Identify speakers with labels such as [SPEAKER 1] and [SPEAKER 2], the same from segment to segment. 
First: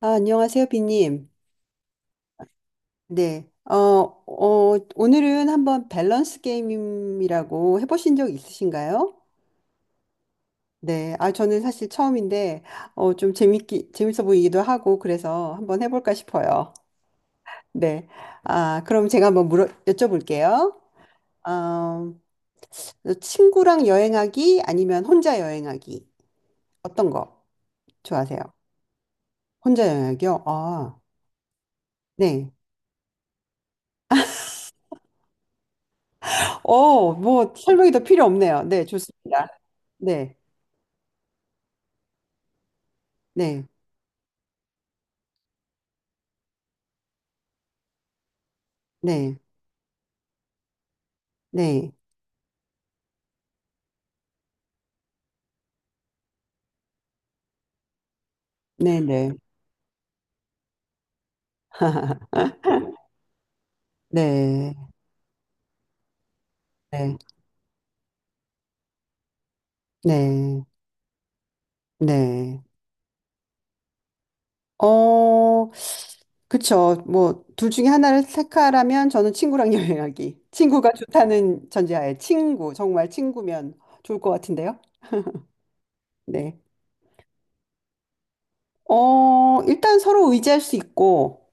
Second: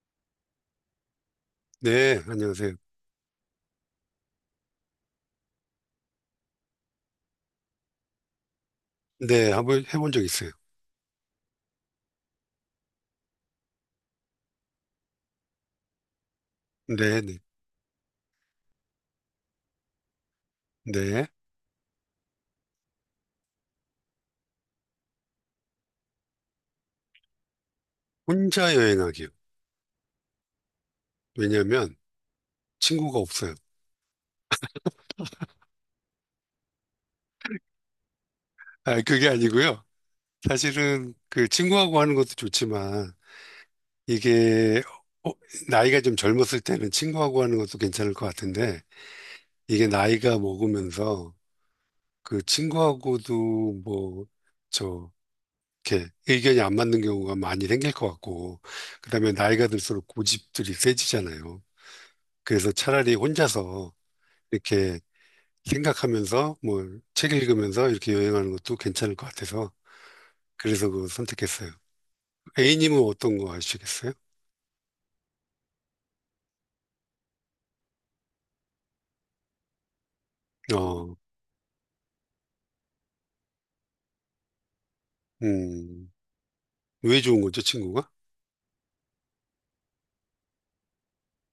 [SPEAKER 1] 아, 안녕하세요, 비님.
[SPEAKER 2] 네, 안녕하세요.
[SPEAKER 1] 네. 오늘은 한번 밸런스 게임이라고 해보신 적 있으신가요?
[SPEAKER 2] 네, 한번 해본 적 있어요.
[SPEAKER 1] 네. 아, 저는 사실 처음인데, 좀 재밌어 보이기도 하고, 그래서 한번 해볼까 싶어요.
[SPEAKER 2] 네, 네,
[SPEAKER 1] 네. 아, 그럼 제가 한번 여쭤볼게요.
[SPEAKER 2] 네.
[SPEAKER 1] 어, 친구랑 여행하기 아니면 혼자 여행하기. 어떤 거 좋아하세요?
[SPEAKER 2] 혼자 여행하기요.
[SPEAKER 1] 혼자 여행하기요? 아,
[SPEAKER 2] 왜냐면
[SPEAKER 1] 네.
[SPEAKER 2] 친구가 없어요.
[SPEAKER 1] 뭐, 설명이 더 필요 없네요. 네,
[SPEAKER 2] 아, 그게
[SPEAKER 1] 좋습니다.
[SPEAKER 2] 아니고요.
[SPEAKER 1] 네,
[SPEAKER 2] 사실은 그 친구하고 하는 것도 좋지만
[SPEAKER 1] 네.
[SPEAKER 2] 이게 어, 나이가 좀 젊었을 때는 친구하고 하는 것도 괜찮을 것 같은데
[SPEAKER 1] 네,
[SPEAKER 2] 이게 나이가 먹으면서
[SPEAKER 1] 네,
[SPEAKER 2] 그 친구하고도 뭐 저 이렇게 의견이 안 맞는 경우가 많이 생길 것 같고
[SPEAKER 1] 네, 네,
[SPEAKER 2] 그다음에 나이가 들수록 고집들이 세지잖아요. 그래서 차라리 혼자서
[SPEAKER 1] 네,
[SPEAKER 2] 이렇게 생각하면서 뭐
[SPEAKER 1] 네,
[SPEAKER 2] 책 읽으면서 이렇게 여행하는 것도 괜찮을 것 같아서
[SPEAKER 1] 네,
[SPEAKER 2] 그래서 그거 선택했어요.
[SPEAKER 1] 네.
[SPEAKER 2] A님은 어떤 거 하시겠어요?
[SPEAKER 1] 어, 그쵸. 뭐, 둘 중에 하나를 택하라면 저는 친구랑 여행하기. 친구가
[SPEAKER 2] 어,
[SPEAKER 1] 좋다는 전제하에 친구, 정말 친구면 좋을 것 같은데요.
[SPEAKER 2] 음,
[SPEAKER 1] 네.
[SPEAKER 2] 왜 좋은 거죠, 친구가?
[SPEAKER 1] 일단 서로 의지할 수 있고,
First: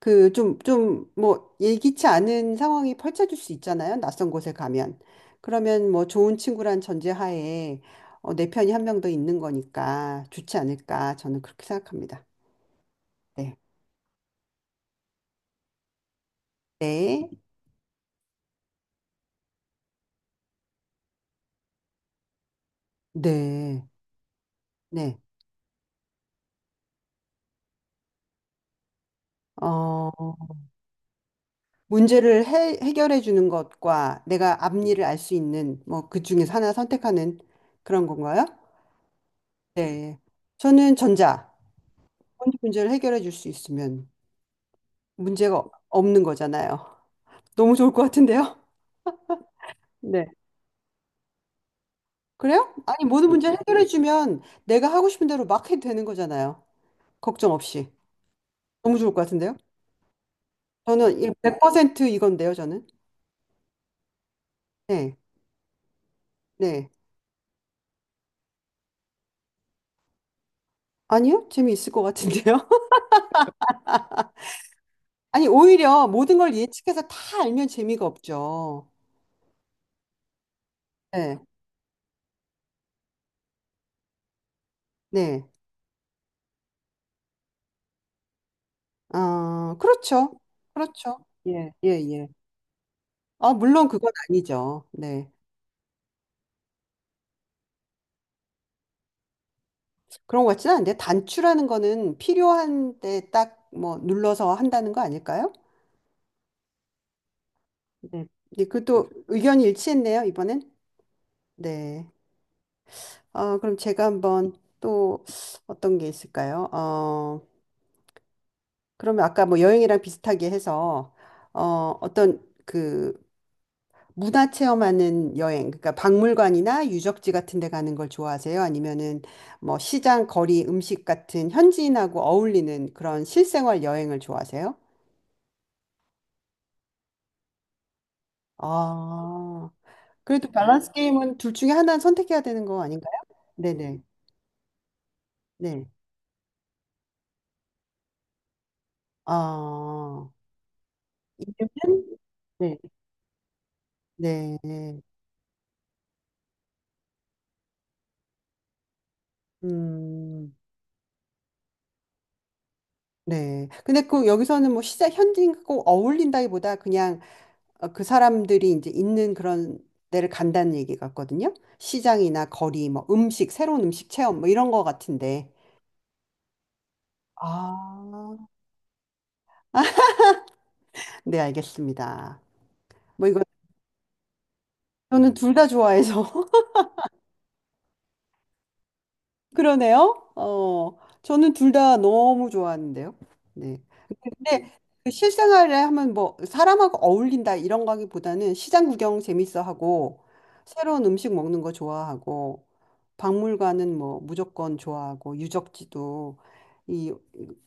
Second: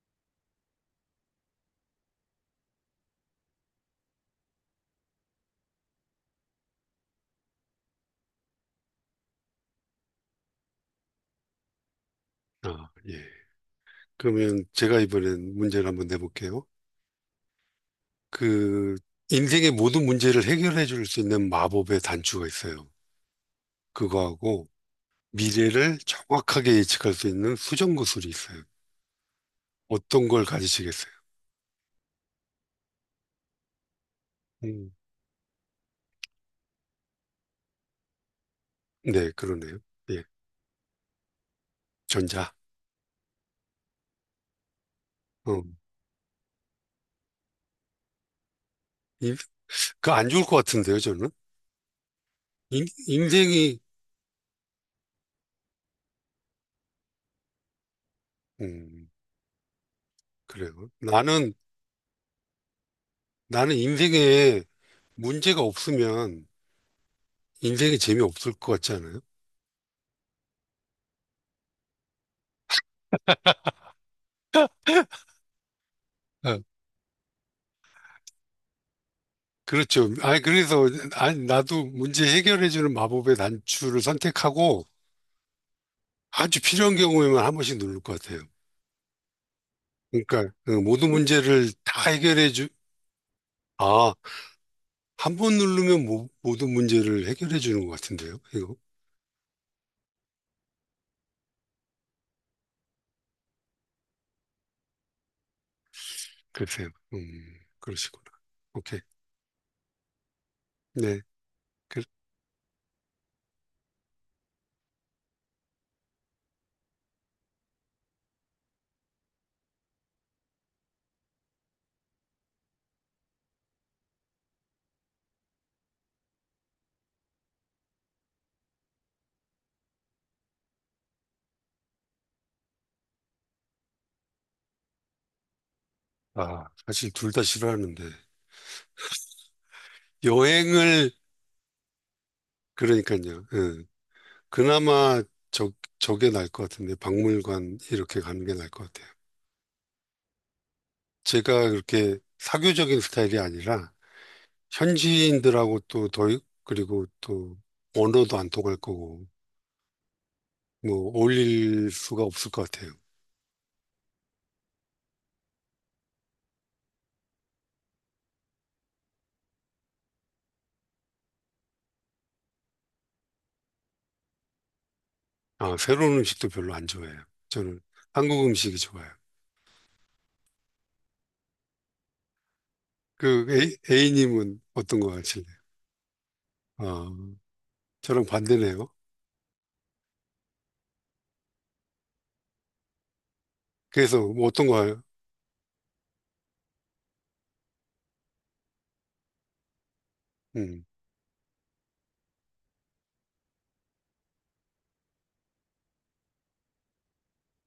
[SPEAKER 1] 그 좀 뭐 예기치 않은 상황이 펼쳐질 수 있잖아요. 낯선 곳에 가면. 그러면 뭐 좋은 친구란 전제하에 내 편이 한 명 더 있는 거니까 좋지 않을까 저는 그렇게 생각합니다.
[SPEAKER 2] 아, 예.
[SPEAKER 1] 네.
[SPEAKER 2] 그러면 제가 이번엔 문제를 한번 내볼게요.
[SPEAKER 1] 네.
[SPEAKER 2] 그 인생의 모든 문제를 해결해 줄 수 있는 마법의 단추가 있어요.
[SPEAKER 1] 네.
[SPEAKER 2] 그거하고
[SPEAKER 1] 네.
[SPEAKER 2] 미래를 정확하게 예측할 수 있는 수정 구슬이 있어요.
[SPEAKER 1] 어,
[SPEAKER 2] 어떤 걸 가지시겠어요?
[SPEAKER 1] 문제를 해결해 주는 것과 내가
[SPEAKER 2] 음,
[SPEAKER 1] 앞니를 알 수 있는 뭐 그 중에서 하나 선택하는 그런 건가요?
[SPEAKER 2] 네, 그러네요.
[SPEAKER 1] 네.
[SPEAKER 2] 예,
[SPEAKER 1] 저는 전자.
[SPEAKER 2] 전자.
[SPEAKER 1] 먼저 문제를 해결해 줄 수 있으면 문제가
[SPEAKER 2] 어.
[SPEAKER 1] 없는 거잖아요. 너무 좋을 것 같은데요?
[SPEAKER 2] 이- 그
[SPEAKER 1] 네.
[SPEAKER 2] 안 좋을 것 같은데요, 저는.
[SPEAKER 1] 그래요?
[SPEAKER 2] 인,
[SPEAKER 1] 아니, 모든 문제
[SPEAKER 2] 인생이,
[SPEAKER 1] 해결해주면 내가 하고 싶은 대로 막 해도 되는 거잖아요. 걱정 없이. 너무
[SPEAKER 2] 음,
[SPEAKER 1] 좋을 것 같은데요?
[SPEAKER 2] 그래요.
[SPEAKER 1] 저는
[SPEAKER 2] 나는,
[SPEAKER 1] 100% 이건데요, 저는.
[SPEAKER 2] 나는 인생에
[SPEAKER 1] 네,
[SPEAKER 2] 문제가 없으면
[SPEAKER 1] 네.
[SPEAKER 2] 인생이 재미없을 것 같지 않아요?
[SPEAKER 1] 아니요? 재미있을 것 같은데요? 아니, 오히려 모든 걸
[SPEAKER 2] 아,
[SPEAKER 1] 예측해서 다 알면 재미가 없죠.
[SPEAKER 2] 그렇죠. 아니, 그래서,
[SPEAKER 1] 네,
[SPEAKER 2] 아니, 나도 문제 해결해주는 마법의 단추를 선택하고
[SPEAKER 1] 네.
[SPEAKER 2] 아주 필요한 경우에만 한 번씩 누를 것 같아요.
[SPEAKER 1] 아, 그렇죠.
[SPEAKER 2] 그러니까, 모든
[SPEAKER 1] 그렇죠. 예,
[SPEAKER 2] 문제를
[SPEAKER 1] 예,
[SPEAKER 2] 다
[SPEAKER 1] 예.
[SPEAKER 2] 해결해주,
[SPEAKER 1] 아, 물론 그건
[SPEAKER 2] 아,
[SPEAKER 1] 아니죠. 네.
[SPEAKER 2] 한 번 누르면 모든 문제를 해결해주는 것 같은데요, 이거.
[SPEAKER 1] 그런 것 같지는 않은데, 단추라는 거는 필요한 때 딱 뭐 눌러서 한다는 거 아닐까요?
[SPEAKER 2] 글쎄요. 그러시구나.
[SPEAKER 1] 네. 네,
[SPEAKER 2] 오케이.
[SPEAKER 1] 그것도 의견이 일치했네요, 이번엔.
[SPEAKER 2] 네. 그-
[SPEAKER 1] 네. 그럼 제가 한번 또 어떤 게 있을까요? 그러면 아까 뭐 여행이랑 비슷하게 해서 어, 어떤 그 문화 체험하는 여행, 그러니까 박물관이나 유적지 같은 데 가는 걸 좋아하세요? 아니면은 뭐 시장, 거리, 음식 같은 현지인하고 어울리는 그런 실생활 여행을 좋아하세요?
[SPEAKER 2] 아, 사실 둘 다 싫어하는데.
[SPEAKER 1] 아, 그래도 밸런스
[SPEAKER 2] 여행을,
[SPEAKER 1] 게임은 둘 중에 하나는 선택해야 되는 거 아닌가요?
[SPEAKER 2] 그러니까요. 예.
[SPEAKER 1] 네네.
[SPEAKER 2] 그나마 저,
[SPEAKER 1] 네.
[SPEAKER 2] 저게 나을 것 같은데, 박물관 이렇게 가는 게 나을 것 같아요.
[SPEAKER 1] 아, 요즘?
[SPEAKER 2] 제가 그렇게
[SPEAKER 1] 네,
[SPEAKER 2] 사교적인 스타일이 아니라,
[SPEAKER 1] 네,
[SPEAKER 2] 현지인들하고 또 더, 그리고 또 언어도 안 통할 거고,
[SPEAKER 1] 음,
[SPEAKER 2] 뭐, 어울릴 수가 없을 것 같아요.
[SPEAKER 1] 네. 근데 그 여기서는 뭐 시장 현지인과 꼭 어울린다기보다 그냥 그 사람들이 이제 있는 그런 데를 간다는 얘기 같거든요. 시장이나 거리, 뭐 음식, 새로운 음식 체험 뭐 이런 거 같은데.
[SPEAKER 2] 아, 새로운 음식도 별로 안 좋아해요. 저는
[SPEAKER 1] 아,
[SPEAKER 2] 한국 음식이 좋아요.
[SPEAKER 1] 네, 알겠습니다. 뭐 이거
[SPEAKER 2] 그, A님은 어떤 거
[SPEAKER 1] 저는 둘
[SPEAKER 2] 하실래요?
[SPEAKER 1] 다 좋아해서
[SPEAKER 2] 아, 저랑 반대네요.
[SPEAKER 1] 그러네요. 저는 둘 다 너무 좋아하는데요. 네.
[SPEAKER 2] 그래서 뭐 어떤
[SPEAKER 1] 근데
[SPEAKER 2] 거, 요
[SPEAKER 1] 그 실생활에 하면 뭐 사람하고 어울린다 이런 거기보다는 시장 구경 재밌어 하고 새로운 음식 먹는 거 좋아하고 박물관은 뭐 무조건 좋아하고 유적지도 이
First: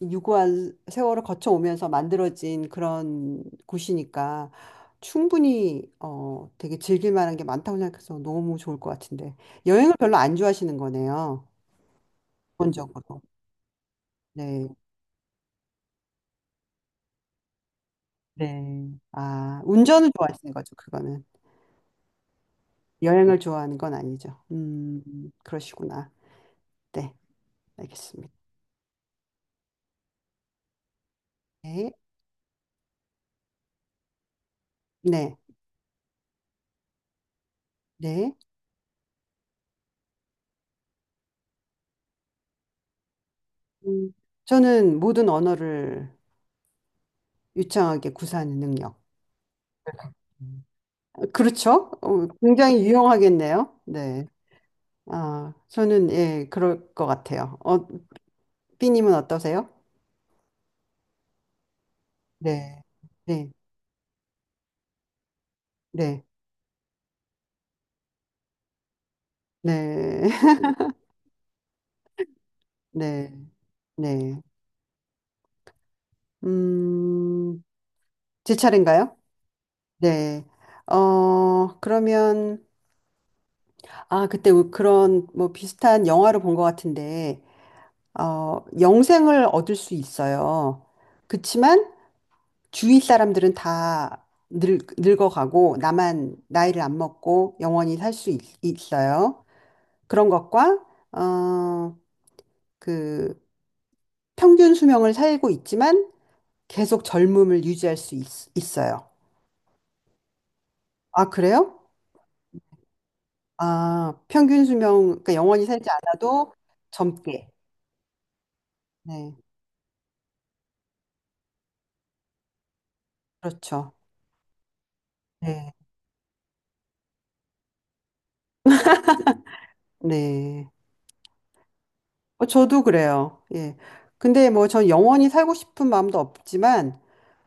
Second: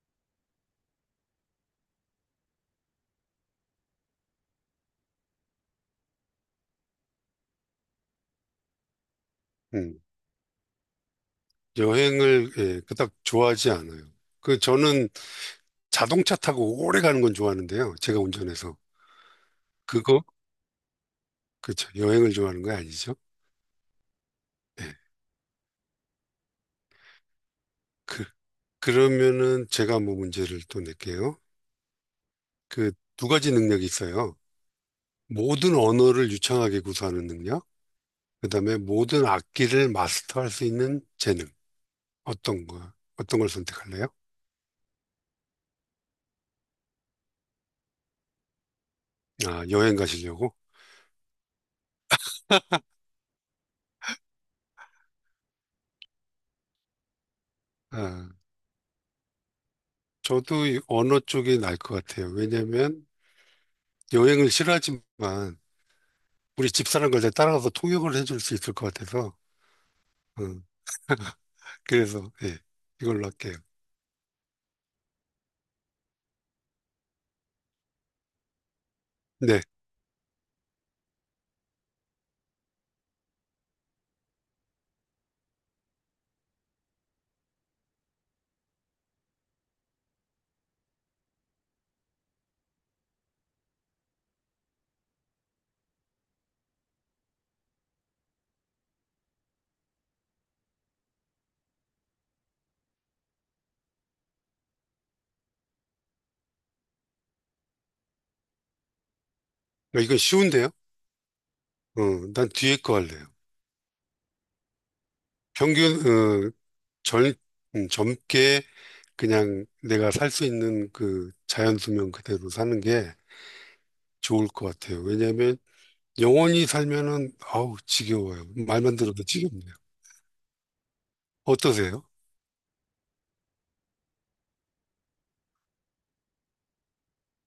[SPEAKER 1] 유구한 세월을 거쳐 오면서 만들어진 그런 곳이니까 충분히 되게 즐길 만한 게 많다고 생각해서 너무 좋을 것 같은데 여행을
[SPEAKER 2] 음,
[SPEAKER 1] 별로 안 좋아하시는 거네요.
[SPEAKER 2] 여행을 예, 그닥
[SPEAKER 1] 기본적으로.
[SPEAKER 2] 좋아하지 않아요. 그
[SPEAKER 1] 네.
[SPEAKER 2] 저는 자동차 타고 오래 가는 건 좋아하는데요. 제가 운전해서
[SPEAKER 1] 네. 아, 운전을
[SPEAKER 2] 그거
[SPEAKER 1] 좋아하시는 거죠, 그거는.
[SPEAKER 2] 그렇죠. 여행을 좋아하는 거 아니죠.
[SPEAKER 1] 여행을 좋아하는 건 아니죠. 그러시구나. 네,
[SPEAKER 2] 그
[SPEAKER 1] 알겠습니다.
[SPEAKER 2] 그러면은 제가 뭐 문제를 또 낼게요.
[SPEAKER 1] 네,
[SPEAKER 2] 그 두 가지 능력이 있어요.
[SPEAKER 1] 네,
[SPEAKER 2] 모든 언어를 유창하게 구사하는 능력,
[SPEAKER 1] 네.
[SPEAKER 2] 그다음에 모든 악기를 마스터할 수 있는 재능. 어떤 거 어떤 걸 선택할래요?
[SPEAKER 1] 음, 저는 모든 언어를 유창하게 구사하는 능력.
[SPEAKER 2] 아, 여행 가시려고?
[SPEAKER 1] 음. 그렇죠? 굉장히 유용하겠네요. 네. 아, 저는 예, 그럴 것 같아요.
[SPEAKER 2] 아,
[SPEAKER 1] 삐님은 어떠세요?
[SPEAKER 2] 저도 이 언어 쪽이 날 것 같아요.
[SPEAKER 1] 네,
[SPEAKER 2] 왜냐면
[SPEAKER 1] 네,
[SPEAKER 2] 여행을 싫어하지만
[SPEAKER 1] 네,
[SPEAKER 2] 우리 집사람걸 따라가서 통역을 해줄 수 있을 것 같아서.
[SPEAKER 1] 네,
[SPEAKER 2] 어, 그래서, 예, 이걸로
[SPEAKER 1] 네,
[SPEAKER 2] 할게요.
[SPEAKER 1] 네. 음, 제 차례인가요?
[SPEAKER 2] 네.
[SPEAKER 1] 네. 그러면 아, 그때 그런 뭐 비슷한 영화를 본 것 같은데, 영생을 얻을 수 있어요. 그치만 주위 사람들은 다 늙어가고, 나만 나이를 안 먹고 영원히 살 수 있어요. 그런 것과, 어, 그 평균 수명을 살고 있지만 계속 젊음을 유지할 수 있어요.
[SPEAKER 2] 이거 쉬운데요?
[SPEAKER 1] 아, 그래요?
[SPEAKER 2] 어, 난 뒤에 거 할래요.
[SPEAKER 1] 아, 평균 수명, 그러니까 영원히 살지
[SPEAKER 2] 평균,
[SPEAKER 1] 않아도
[SPEAKER 2] 젊,
[SPEAKER 1] 젊게.
[SPEAKER 2] 젊게
[SPEAKER 1] 네,
[SPEAKER 2] 그냥 내가 살 수 있는 그 자연 수명 그대로 사는 게
[SPEAKER 1] 그렇죠.
[SPEAKER 2] 좋을 것 같아요. 왜냐하면
[SPEAKER 1] 네,
[SPEAKER 2] 영원히 살면은, 아우, 지겨워요. 말만 들어도 지겹네요.
[SPEAKER 1] 네.
[SPEAKER 2] 어떠세요?
[SPEAKER 1] 저도 그래요. 예. 근데 뭐 전 영원히 살고 싶은 마음도 없지만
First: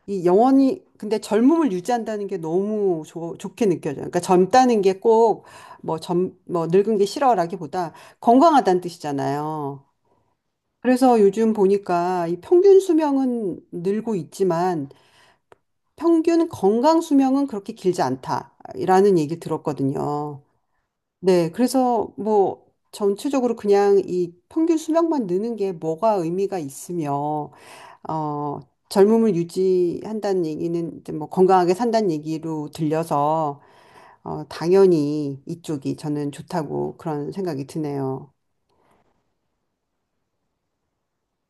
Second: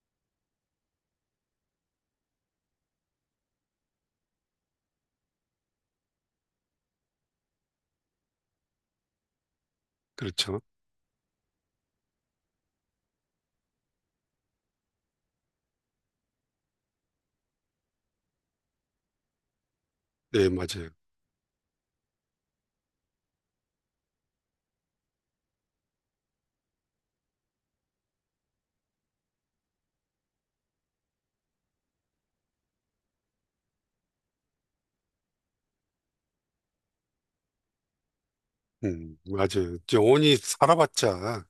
[SPEAKER 1] 이 영원히 근데 젊음을 유지한다는 게 너무 좋 좋게 느껴져요. 그러니까 젊다는 게 꼭 뭐 젊 뭐 늙은 게 싫어라기보다 건강하다는 뜻이잖아요.
[SPEAKER 2] 그렇죠.
[SPEAKER 1] 그래서 요즘 보니까 이 평균 수명은 늘고 있지만 평균 건강 수명은 그렇게 길지 않다라는 얘기 들었거든요.
[SPEAKER 2] 네, 맞아요.
[SPEAKER 1] 네, 그래서 뭐 전체적으로 그냥 이 평균 수명만 느는 게 뭐가 의미가 있으며, 어, 젊음을 유지한다는 얘기는 이제 뭐 건강하게 산다는 얘기로 들려서, 당연히 이쪽이 저는 좋다고 그런 생각이 드네요.
[SPEAKER 2] 맞아요. 영원히 살아봤자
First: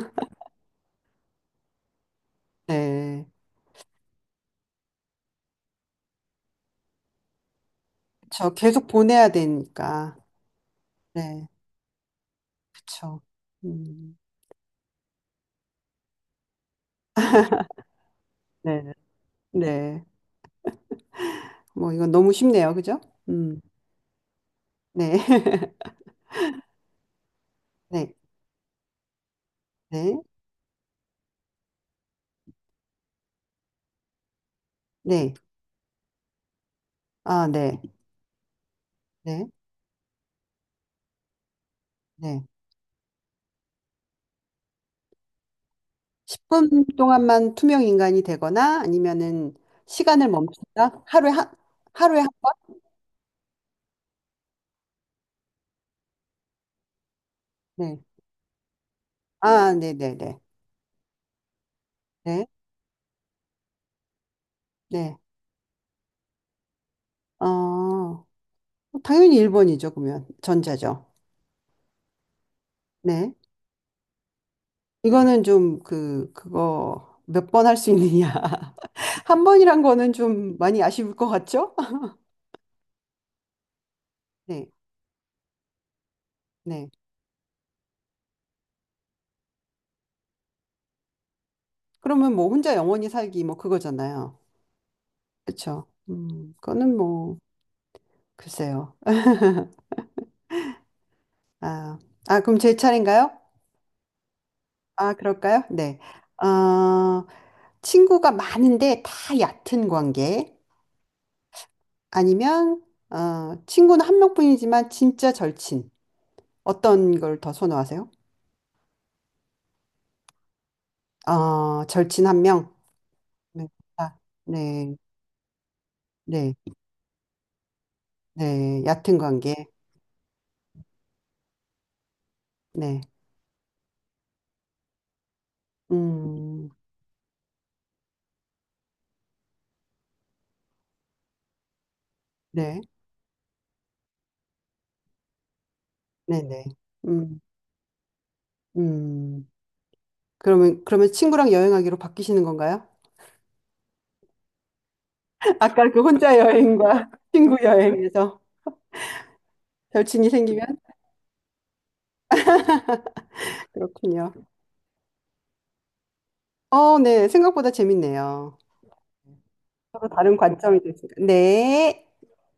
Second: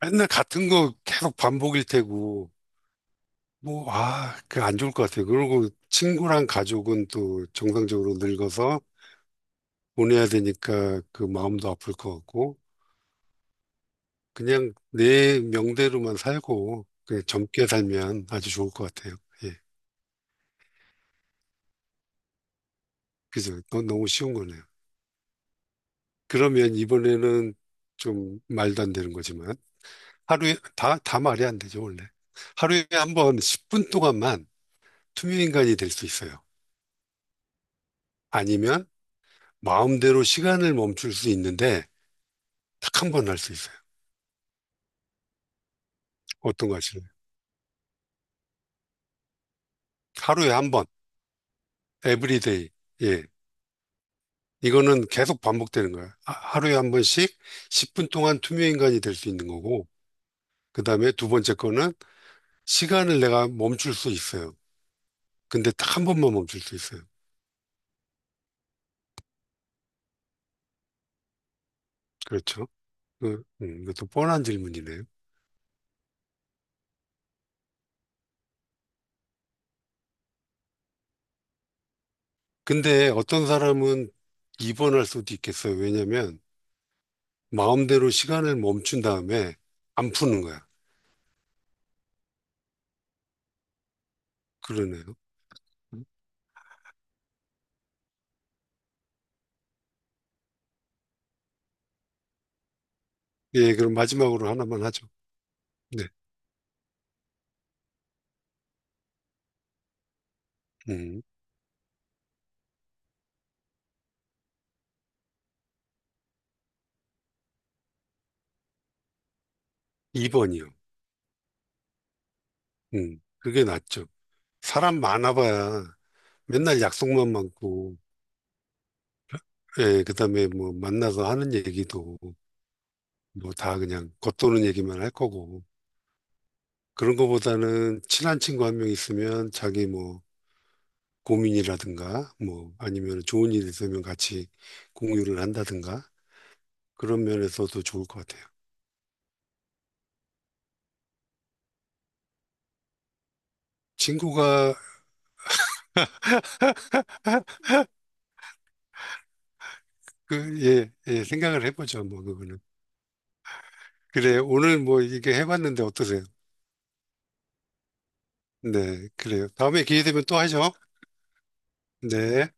[SPEAKER 2] 맨날 같은 거 계속 반복일 테고,
[SPEAKER 1] 네.
[SPEAKER 2] 뭐, 아, 그 안 좋을 것 같아요. 그리고 친구랑 가족은 또 정상적으로
[SPEAKER 1] 저
[SPEAKER 2] 늙어서
[SPEAKER 1] 계속 보내야 되니까.
[SPEAKER 2] 보내야 되니까 그
[SPEAKER 1] 네,
[SPEAKER 2] 마음도 아플 것 같고,
[SPEAKER 1] 그쵸. 음,
[SPEAKER 2] 그냥 내 명대로만 살고, 그냥 젊게 살면 아주 좋을
[SPEAKER 1] 네,
[SPEAKER 2] 것 같아요. 예.
[SPEAKER 1] 네. 뭐 이건 너무 쉽네요. 그죠? 음,
[SPEAKER 2] 그죠? 너무 쉬운 거네요.
[SPEAKER 1] 네.
[SPEAKER 2] 그러면 이번에는
[SPEAKER 1] 네,
[SPEAKER 2] 좀 말도 안 되는 거지만,
[SPEAKER 1] 네,
[SPEAKER 2] 하루에, 다 말이 안 되죠, 원래. 하루에 한번 10분 동안만
[SPEAKER 1] 네.
[SPEAKER 2] 투명인간이 될 수 있어요.
[SPEAKER 1] 아, 네,
[SPEAKER 2] 아니면
[SPEAKER 1] 네,
[SPEAKER 2] 마음대로 시간을 멈출 수 있는데,
[SPEAKER 1] 네.
[SPEAKER 2] 딱 한 번 할 수 있어요. 어떤 거
[SPEAKER 1] 10분
[SPEAKER 2] 하실래요?
[SPEAKER 1] 동안만 투명 인간이 되거나 아니면은 시간을
[SPEAKER 2] 하루에 한 번,
[SPEAKER 1] 멈춘다? 하루에 한
[SPEAKER 2] 에브리데이.
[SPEAKER 1] 번?
[SPEAKER 2] 예. 이거는 계속 반복되는 거예요. 하루에 한 번씩
[SPEAKER 1] 네.
[SPEAKER 2] 10분 동안 투명 인간이 될 수 있는
[SPEAKER 1] 아,
[SPEAKER 2] 거고,
[SPEAKER 1] 네네네. 네.
[SPEAKER 2] 그 다음에 두 번째 거는
[SPEAKER 1] 네.
[SPEAKER 2] 시간을 내가 멈출 수 있어요.
[SPEAKER 1] 네,
[SPEAKER 2] 근데 딱 한 번만 멈출 수 있어요.
[SPEAKER 1] 네. 당연히 1번이죠, 그러면. 전자죠.
[SPEAKER 2] 그렇죠.
[SPEAKER 1] 네.
[SPEAKER 2] 이것도 뻔한 질문이네요.
[SPEAKER 1] 이거는 좀 그거 몇 번 할 수 있느냐. 한 번이란 거는 좀 많이 아쉬울 것 같죠?
[SPEAKER 2] 근데 어떤 사람은
[SPEAKER 1] 네.
[SPEAKER 2] 2번 할 수도 있겠어요. 왜냐면
[SPEAKER 1] 네.
[SPEAKER 2] 마음대로 시간을 멈춘 다음에 안 푸는 거야.
[SPEAKER 1] 그러면 뭐 혼자 영원히 살기 뭐 그거잖아요.
[SPEAKER 2] 그러네요.
[SPEAKER 1] 그렇죠. 그거는 뭐, 글쎄요. 아, 아, 그럼 제 차례인가요?
[SPEAKER 2] 예, 그럼 마지막으로 하나만 하죠.
[SPEAKER 1] 아, 그럴까요? 네.
[SPEAKER 2] 네.
[SPEAKER 1] 어, 친구가 많은데 다 얕은 관계
[SPEAKER 2] 음,
[SPEAKER 1] 아니면 친구는 한 명뿐이지만 진짜 절친. 어떤 걸 더 선호하세요?
[SPEAKER 2] 2번이요.
[SPEAKER 1] 절친 한 명.
[SPEAKER 2] 그게
[SPEAKER 1] 네.
[SPEAKER 2] 낫죠.
[SPEAKER 1] 아, 네.
[SPEAKER 2] 사람 많아봐야
[SPEAKER 1] 네.
[SPEAKER 2] 맨날 약속만 많고,
[SPEAKER 1] 네. 얕은 관계.
[SPEAKER 2] 예, 그다음에 뭐 만나서 하는 얘기도
[SPEAKER 1] 네.
[SPEAKER 2] 뭐 다 그냥 겉도는 얘기만 할 거고.
[SPEAKER 1] 음.
[SPEAKER 2] 그런 거보다는 친한 친구 한 명 있으면 자기 뭐 고민이라든가 뭐
[SPEAKER 1] 네.
[SPEAKER 2] 아니면 좋은 일 있으면 같이 공유를 한다든가
[SPEAKER 1] 네, 네.
[SPEAKER 2] 그런
[SPEAKER 1] 음.
[SPEAKER 2] 면에서도 좋을 것 같아요.
[SPEAKER 1] 음. 그러면 친구랑 여행하기로 바뀌시는 건가요?
[SPEAKER 2] 친구가
[SPEAKER 1] 아까 그 혼자 여행과 친구 여행에서 절친이 생기면
[SPEAKER 2] 예, 예, 생각을 해보죠. 뭐 그거는.
[SPEAKER 1] 그렇군요.
[SPEAKER 2] 그래, 오늘 뭐 이게 해봤는데 어떠세요?
[SPEAKER 1] 네. 생각보다 재밌네요.
[SPEAKER 2] 네, 그래요. 다음에 기회
[SPEAKER 1] 서로
[SPEAKER 2] 되면
[SPEAKER 1] 다른
[SPEAKER 2] 또 하죠.
[SPEAKER 1] 관점이 될 수 있 네.
[SPEAKER 2] 네.